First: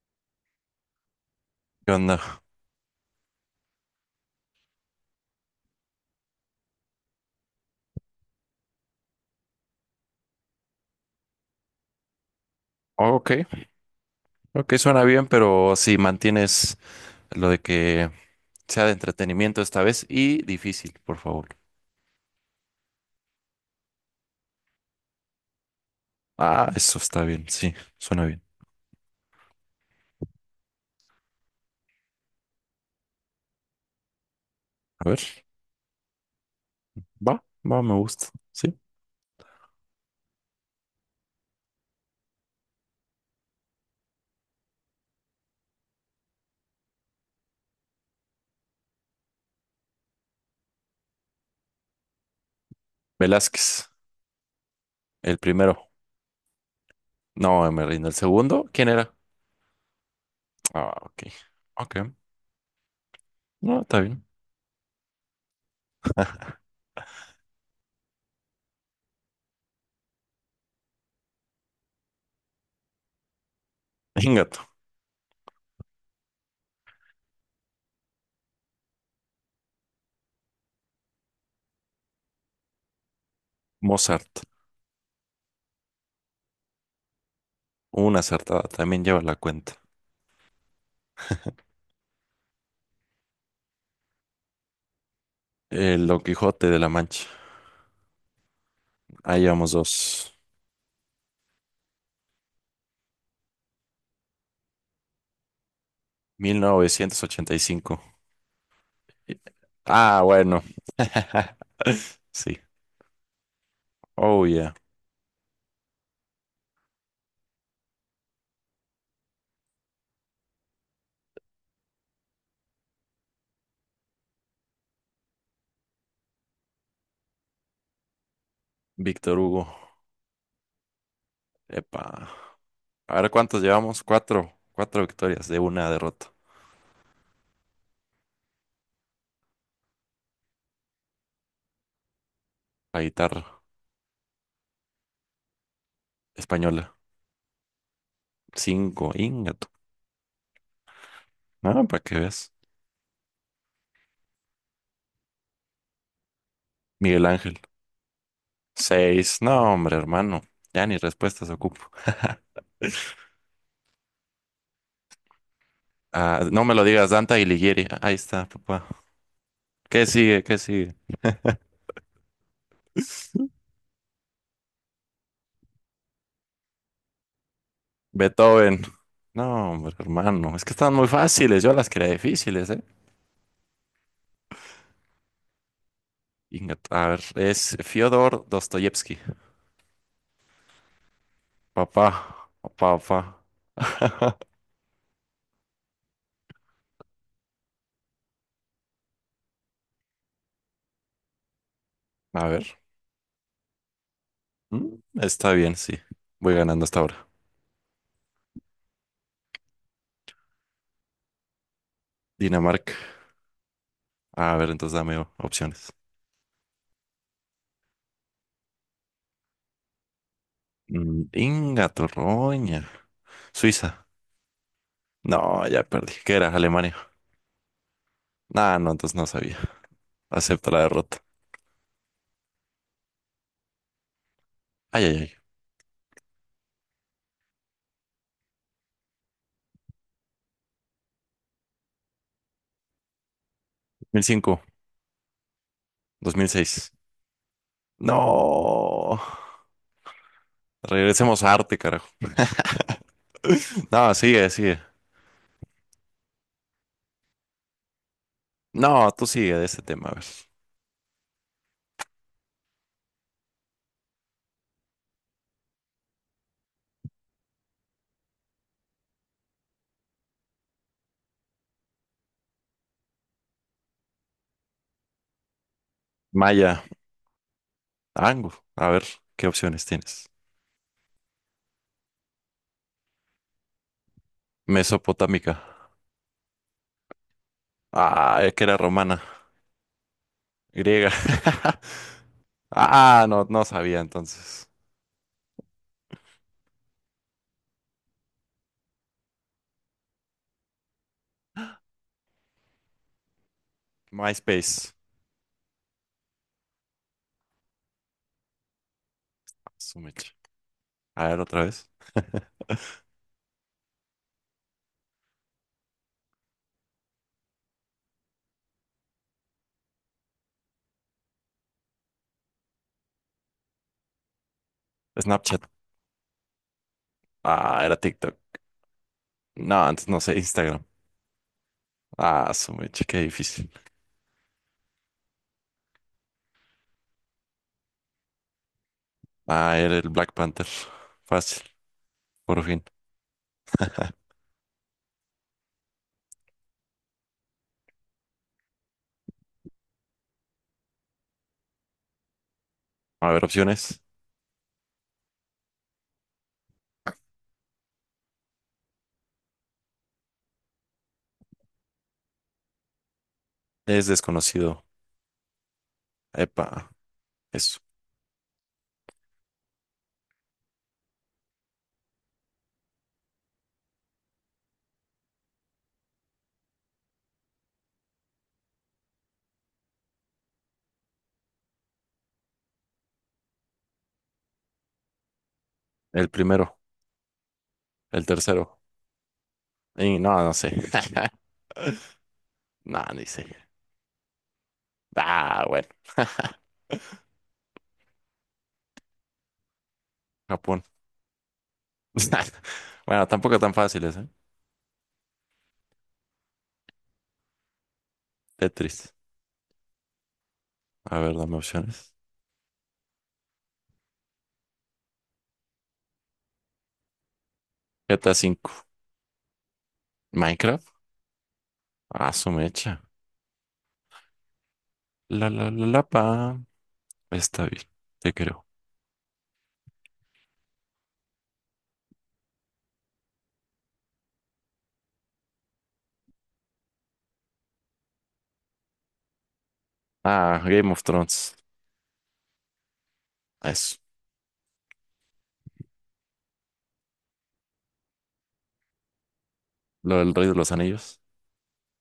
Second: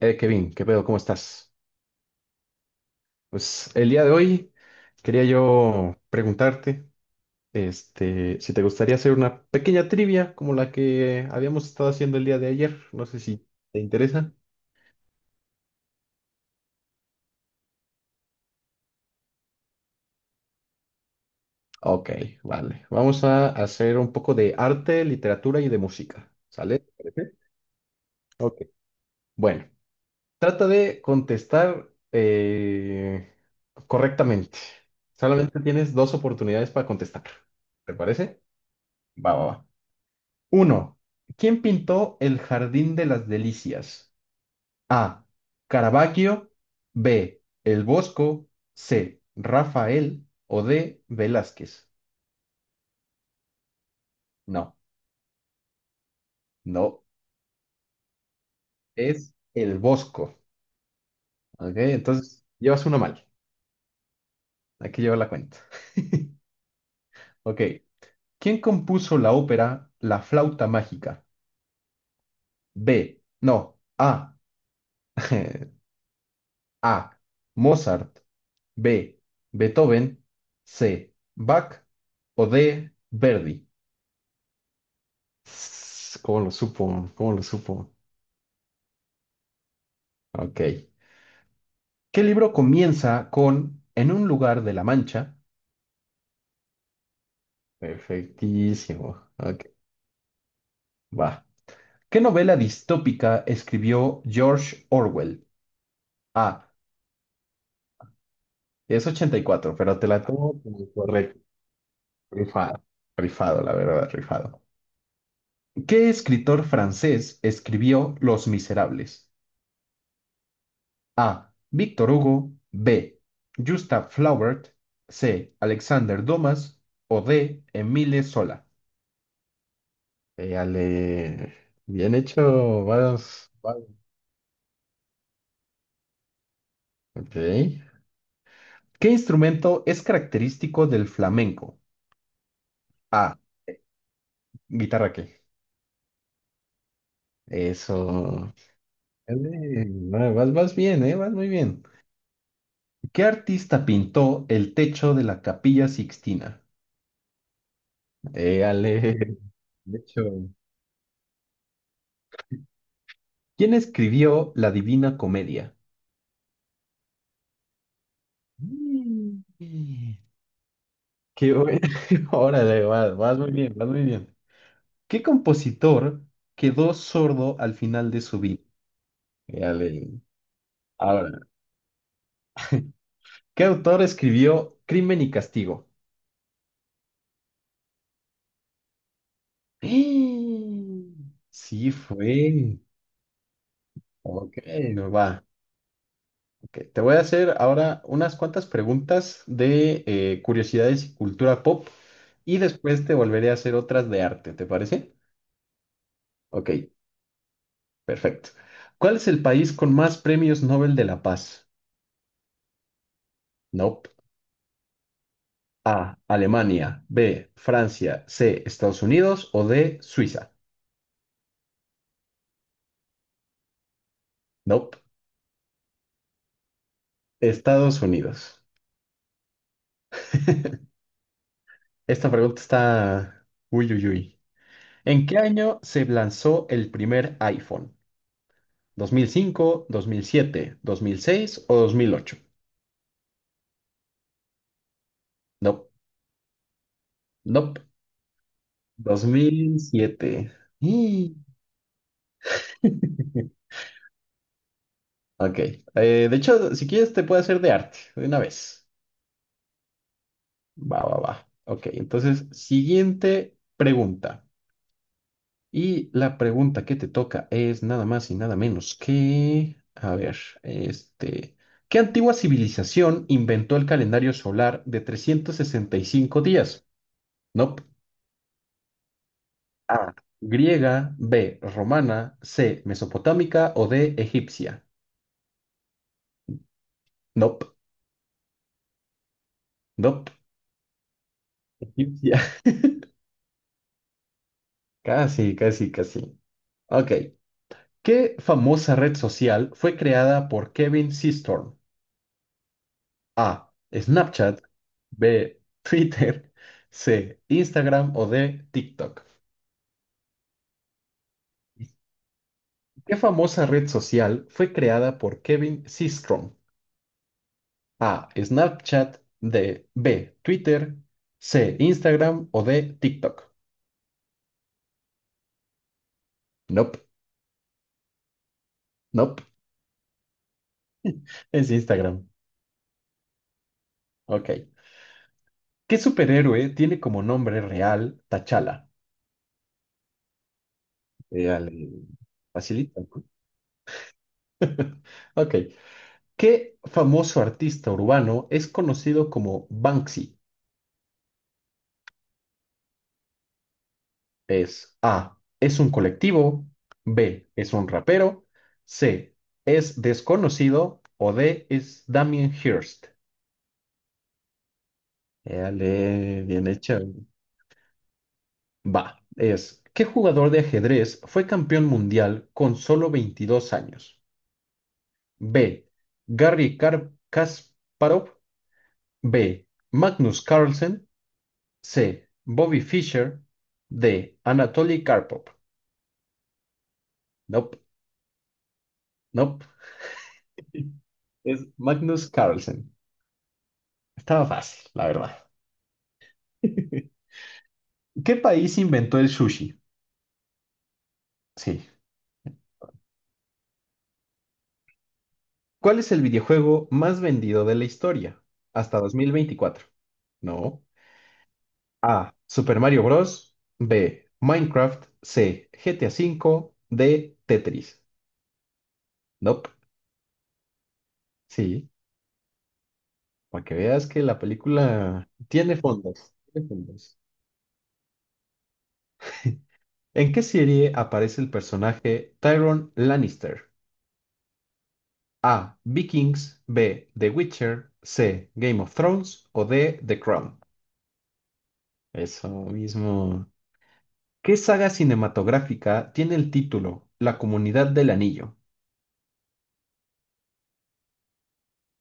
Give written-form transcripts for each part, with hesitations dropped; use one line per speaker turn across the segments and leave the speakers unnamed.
Kevin, ¿qué pedo? ¿Cómo estás?
¿Qué onda?
Pues el día de hoy quería yo preguntarte, si te gustaría hacer una pequeña trivia como la que habíamos estado haciendo el día de ayer. No
Oh,
sé
ok,
si te interesa.
ok, suena bien, pero si mantienes lo de que sea de entretenimiento esta vez y difícil, por favor.
Ok, vale. Vamos a hacer un poco de arte, literatura y de música.
Ah,
¿Sale? ¿Te
eso está
parece?
bien, sí, suena bien.
Ok. Bueno, trata de contestar correctamente.
A ver,
Solamente tienes dos oportunidades para contestar.
va, va,
¿Te
me gusta,
parece?
sí.
Va, va, va. Uno. ¿Quién pintó el Jardín de las Delicias? A. Caravaggio. B. El Bosco. C. Rafael. O D. Velázquez.
Velázquez,
No,
el primero.
no,
No, me rindo. ¿El segundo? ¿Quién era?
es el Bosco.
Ah, ok.
Ok,
Ok.
entonces llevas uno mal.
No, está bien.
Hay que llevar la cuenta. Ok. ¿Quién compuso la ópera La flauta mágica? B. No. A.
Venga tú.
A. Mozart. B. Beethoven. C. Bach. O D. Verdi.
Mozart.
Sss, ¿cómo lo supo? ¿Cómo lo supo?
Una acertada. También lleva la cuenta.
Ok. ¿Qué libro comienza con en un lugar de la Mancha?
El Don Quijote de la Mancha.
Perfectísimo.
Ahí
Ok,
llevamos dos.
va. ¿Qué novela distópica escribió George Orwell? A.
1985.
Es 84, pero te la
Ah,
tomo
bueno.
como correcto.
Sí.
Rifado. Rifado, la verdad,
Oh,
rifado.
yeah.
¿Qué escritor francés escribió Los Miserables? A. Víctor Hugo. B. Gustav Flaubert. C. Alexander Dumas. O D. Emile Sola.
Víctor Hugo.
Éale, bien
Epa.
hecho,
A ver
varios,
cuántos
varios.
llevamos. Cuatro. Cuatro victorias de una derrota.
Ok. ¿Qué instrumento es característico del flamenco?
La
A.
guitarra
Guitarra qué.
española.
Eso.
Cinco. Ingato.
Éale, Vas bien, ¿eh? Vas muy bien.
Ah, para que veas.
¿Qué artista pintó el techo de la Capilla Sixtina?
Miguel Ángel.
Éale,
Seis. No, hombre,
de
hermano.
hecho.
Ya ni respuestas ocupo.
¿Quién escribió La Divina Comedia?
Ah, no me lo digas, Danta Alighieri. Ahí está, papá.
Mm.
¿Qué sigue? ¿Qué sigue?
Qué bueno. Órale, vas, vas muy bien, vas muy bien. ¿Qué compositor quedó sordo al final de su vida?
Beethoven. No,
Ya
hombre,
le-
hermano. Es que están muy
Ahora,
fáciles. Yo las quería difíciles, ¿eh?
¿qué autor escribió Crimen y Castigo?
A ver, es Fyodor Dostoyevsky.
¡Eh! Sí,
Papá,
fue.
papá, papá.
Ok, va. Ok, te voy a hacer ahora unas cuantas preguntas de curiosidades y cultura pop,
A
y
ver.
después te volveré a hacer otras de arte, ¿te
Mm,
parece?
está bien, sí. Voy
Ok,
ganando hasta ahora.
perfecto. ¿Cuál es el país con más premios Nobel de la Paz?
Dinamarca.
Nope.
A ver, entonces dame opciones.
A. Alemania. B. Francia. C. Estados Unidos. O D. Suiza.
Mm, Inga, Torroña. Suiza.
Nope.
No, ya perdí. ¿Qué era? Alemania.
Estados Unidos.
Ah, no, entonces no sabía. Acepto la derrota.
Esta pregunta está... Uy, uy, uy.
Ay, ay,
¿En
ay.
qué año se lanzó el primer iPhone? Dos mil cinco, dos mil siete, dos mil seis o 2008?
2005,
Nope.
2006.
Nope.
No.
2007. Y-
Regresemos a arte, carajo. No, sigue, sigue.
Ok. De hecho, si quieres te puedo hacer de arte de una vez.
No, tú sigue de este tema, a ver.
Va, va, va. Ok, entonces, siguiente pregunta. Y la pregunta que te toca es nada más y nada menos que, a ver, este, ¿qué antigua civilización inventó el calendario solar de 365
Maya,
días? No.
Angu, a ver, ¿qué opciones
A,
tienes?
griega, B, romana, C, mesopotámica o D, egipcia.
Mesopotámica.
Nope,
Ah, es que era romana,
nope,
griega.
egipcia.
Ah, no, no sabía entonces.
Casi, casi, casi. Ok. ¿Qué famosa red social fue creada por Kevin Systrom? A. Snapchat.
MySpace.
B. Twitter. C. Instagram o D. TikTok.
Su mecha. A ver, otra vez.
¿Qué famosa red social fue creada por Kevin Systrom? A. Snapchat. D. B. Twitter. C. Instagram o D. TikTok.
Snapchat.
Nope,
Ah, era TikTok.
nope.
No, antes no sé, Instagram.
Es Instagram.
Ah, su mecha, qué difícil.
Ok. ¿Qué superhéroe tiene como nombre real T'Challa?
Ah, era el Black Panther. Fácil,
Real.
por fin.
Facilita, ¿no? Ok. ¿Qué famoso artista urbano es conocido como Banksy?
A ver, opciones.
Es A, es un colectivo, B, es un rapero, C, es desconocido o D, es Damien Hirst.
Es desconocido.
Dale, bien
Epa,
hecha.
eso.
Va, es, ¿qué jugador de ajedrez fue campeón mundial con solo 22 años? B, Garry Kasparov, B, Magnus Carlsen, C, Bobby Fischer, D, Anatoly Karpov.
El primero,
Nope,
el tercero.
nope,
Y no, no sé.
es Magnus Carlsen.
No, ni sé.
Estaba fácil, la verdad.
Ah, bueno.
¿Qué país inventó el sushi?
Japón.
Sí.
Bueno, tampoco tan fáciles, ¿eh?
¿Cuál es el videojuego más vendido de la historia hasta
Tetris.
2024? No.
A ver, dame opciones.
A. Super Mario Bros. B. Minecraft. C. GTA V. D. Tetris.
GTA 5,
Nope.
Minecraft.
Sí.
Ah, su mecha.
Para que veas que la película
La la
tiene
la la pa.
fondos. Tiene fondos.
Está bien, te creo.
¿En qué serie aparece el personaje Tyrion Lannister? A. Vikings. B. The Witcher. C. Game of Thrones. O D. The Crown.
Ah, Game of Thrones.
Eso mismo.
Eso.
¿Qué saga cinematográfica tiene el título La Comunidad del Anillo?
Lo del Rey de los Anillos.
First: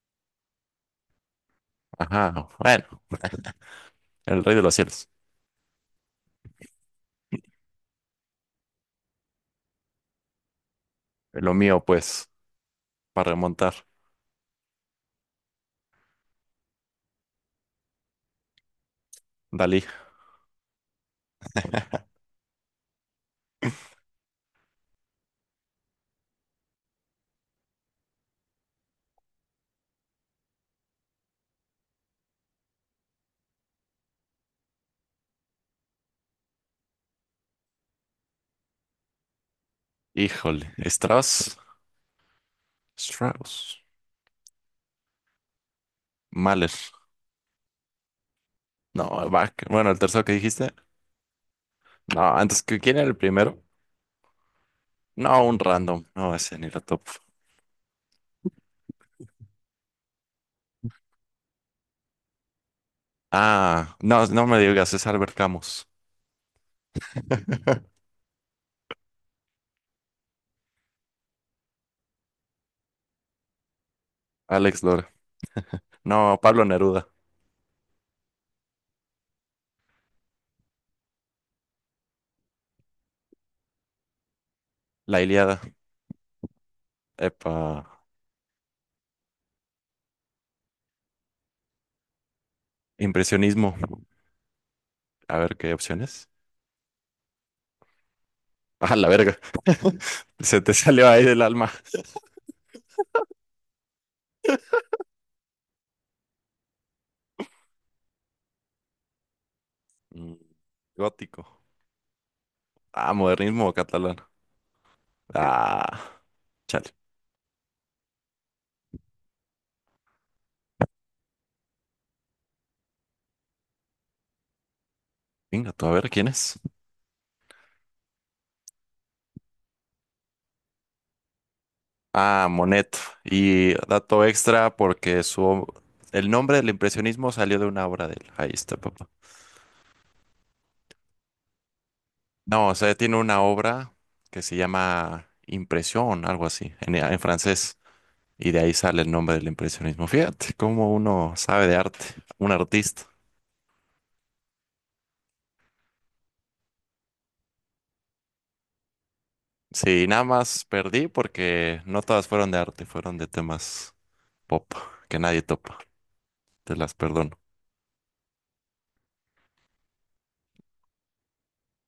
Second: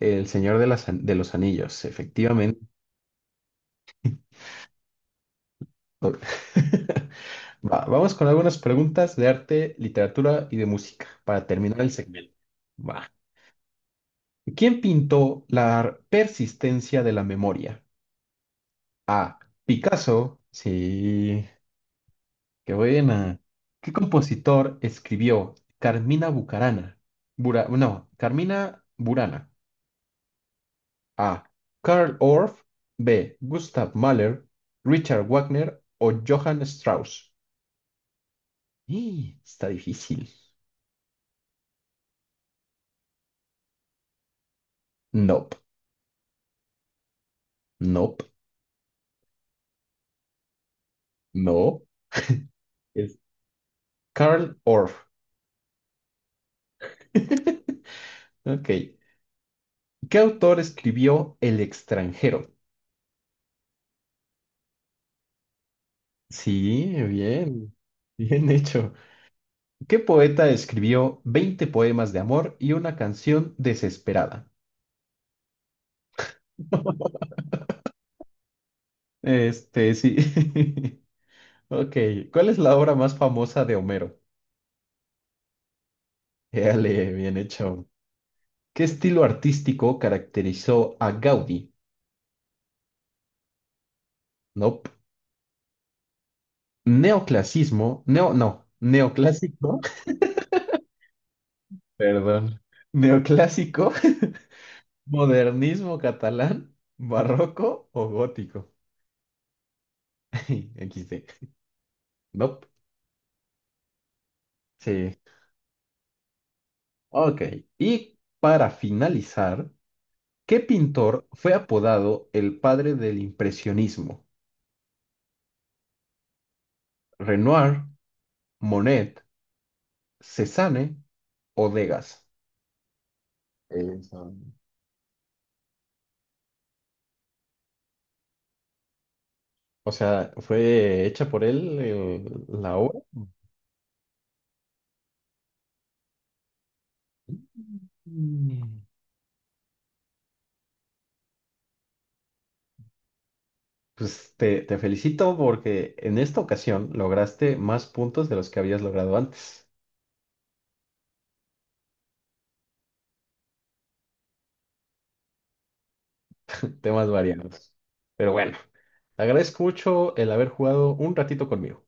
El Señor de, de los Anillos,
Ajá,
efectivamente.
bueno, el Rey de los Cielos.
Va, vamos con algunas preguntas de arte, literatura y de música para
Lo
terminar
mío,
el
pues,
segmento. Va.
para remontar.
¿Quién pintó la persistencia de la memoria? A.
Dalí.
Picasso. Sí. Qué buena. ¿Qué compositor escribió Carmina Bucarana? Bura- no, Carmina Burana. A. Karl Orff. B. Gustav Mahler. Richard Wagner o Johann Strauss. Y está difícil.
Híjole. Strauss. Strauss.
Nope,
Mahler.
nope,
No, Bach. Bueno, el tercero que dijiste.
no.
No, antes que quién era el
Es
primero.
Karl Orff.
No, un random. No, ese ni la top.
Ok. ¿Qué autor escribió El extranjero?
Ah, no, no me digas, es Albert Camus.
Sí, bien. Bien hecho. ¿Qué poeta escribió 20 poemas de amor y una canción desesperada?
Alex Lora. No, Pablo Neruda.
Sí. Ok. ¿Cuál es la obra más famosa de Homero?
La Ilíada.
Dale, bien
Epa.
hecho. ¿Qué estilo artístico caracterizó a Gaudí?
Impresionismo.
Nope.
A ver qué opciones.
Neoclasismo. Neo, no.
Ah, la verga.
Neoclásico.
Se te salió ahí del alma.
Perdón. Neoclásico. Modernismo catalán. Barroco o gótico.
Mm,
XD.
gótico.
Nope.
Ah, modernismo catalán.
Sí.
Ah, chale.
Ok. Y para finalizar. ¿Qué pintor fue apodado el padre del impresionismo?
Venga, tú a ver quién es.
¿Renoir, Monet, Cézanne o Degas?
Ah, Monet. Y dato
Eso.
extra porque su el nombre del impresionismo salió de una obra de él. Ahí está, papá.
O sea, ¿fue hecha por él
No, o
la
sea,
obra?
tiene una obra que se llama Impresión, algo así, en francés. Y de ahí
Mm.
sale el nombre del impresionismo. Fíjate cómo uno sabe de arte, un artista.
Pues te felicito porque en esta ocasión lograste más puntos de los que habías logrado antes.
Sí, nada más perdí porque no todas fueron de arte, fueron de temas pop que nadie topa. Te las
Temas
perdono.
variados. Pero bueno, te agradezco mucho el haber jugado un ratito conmigo.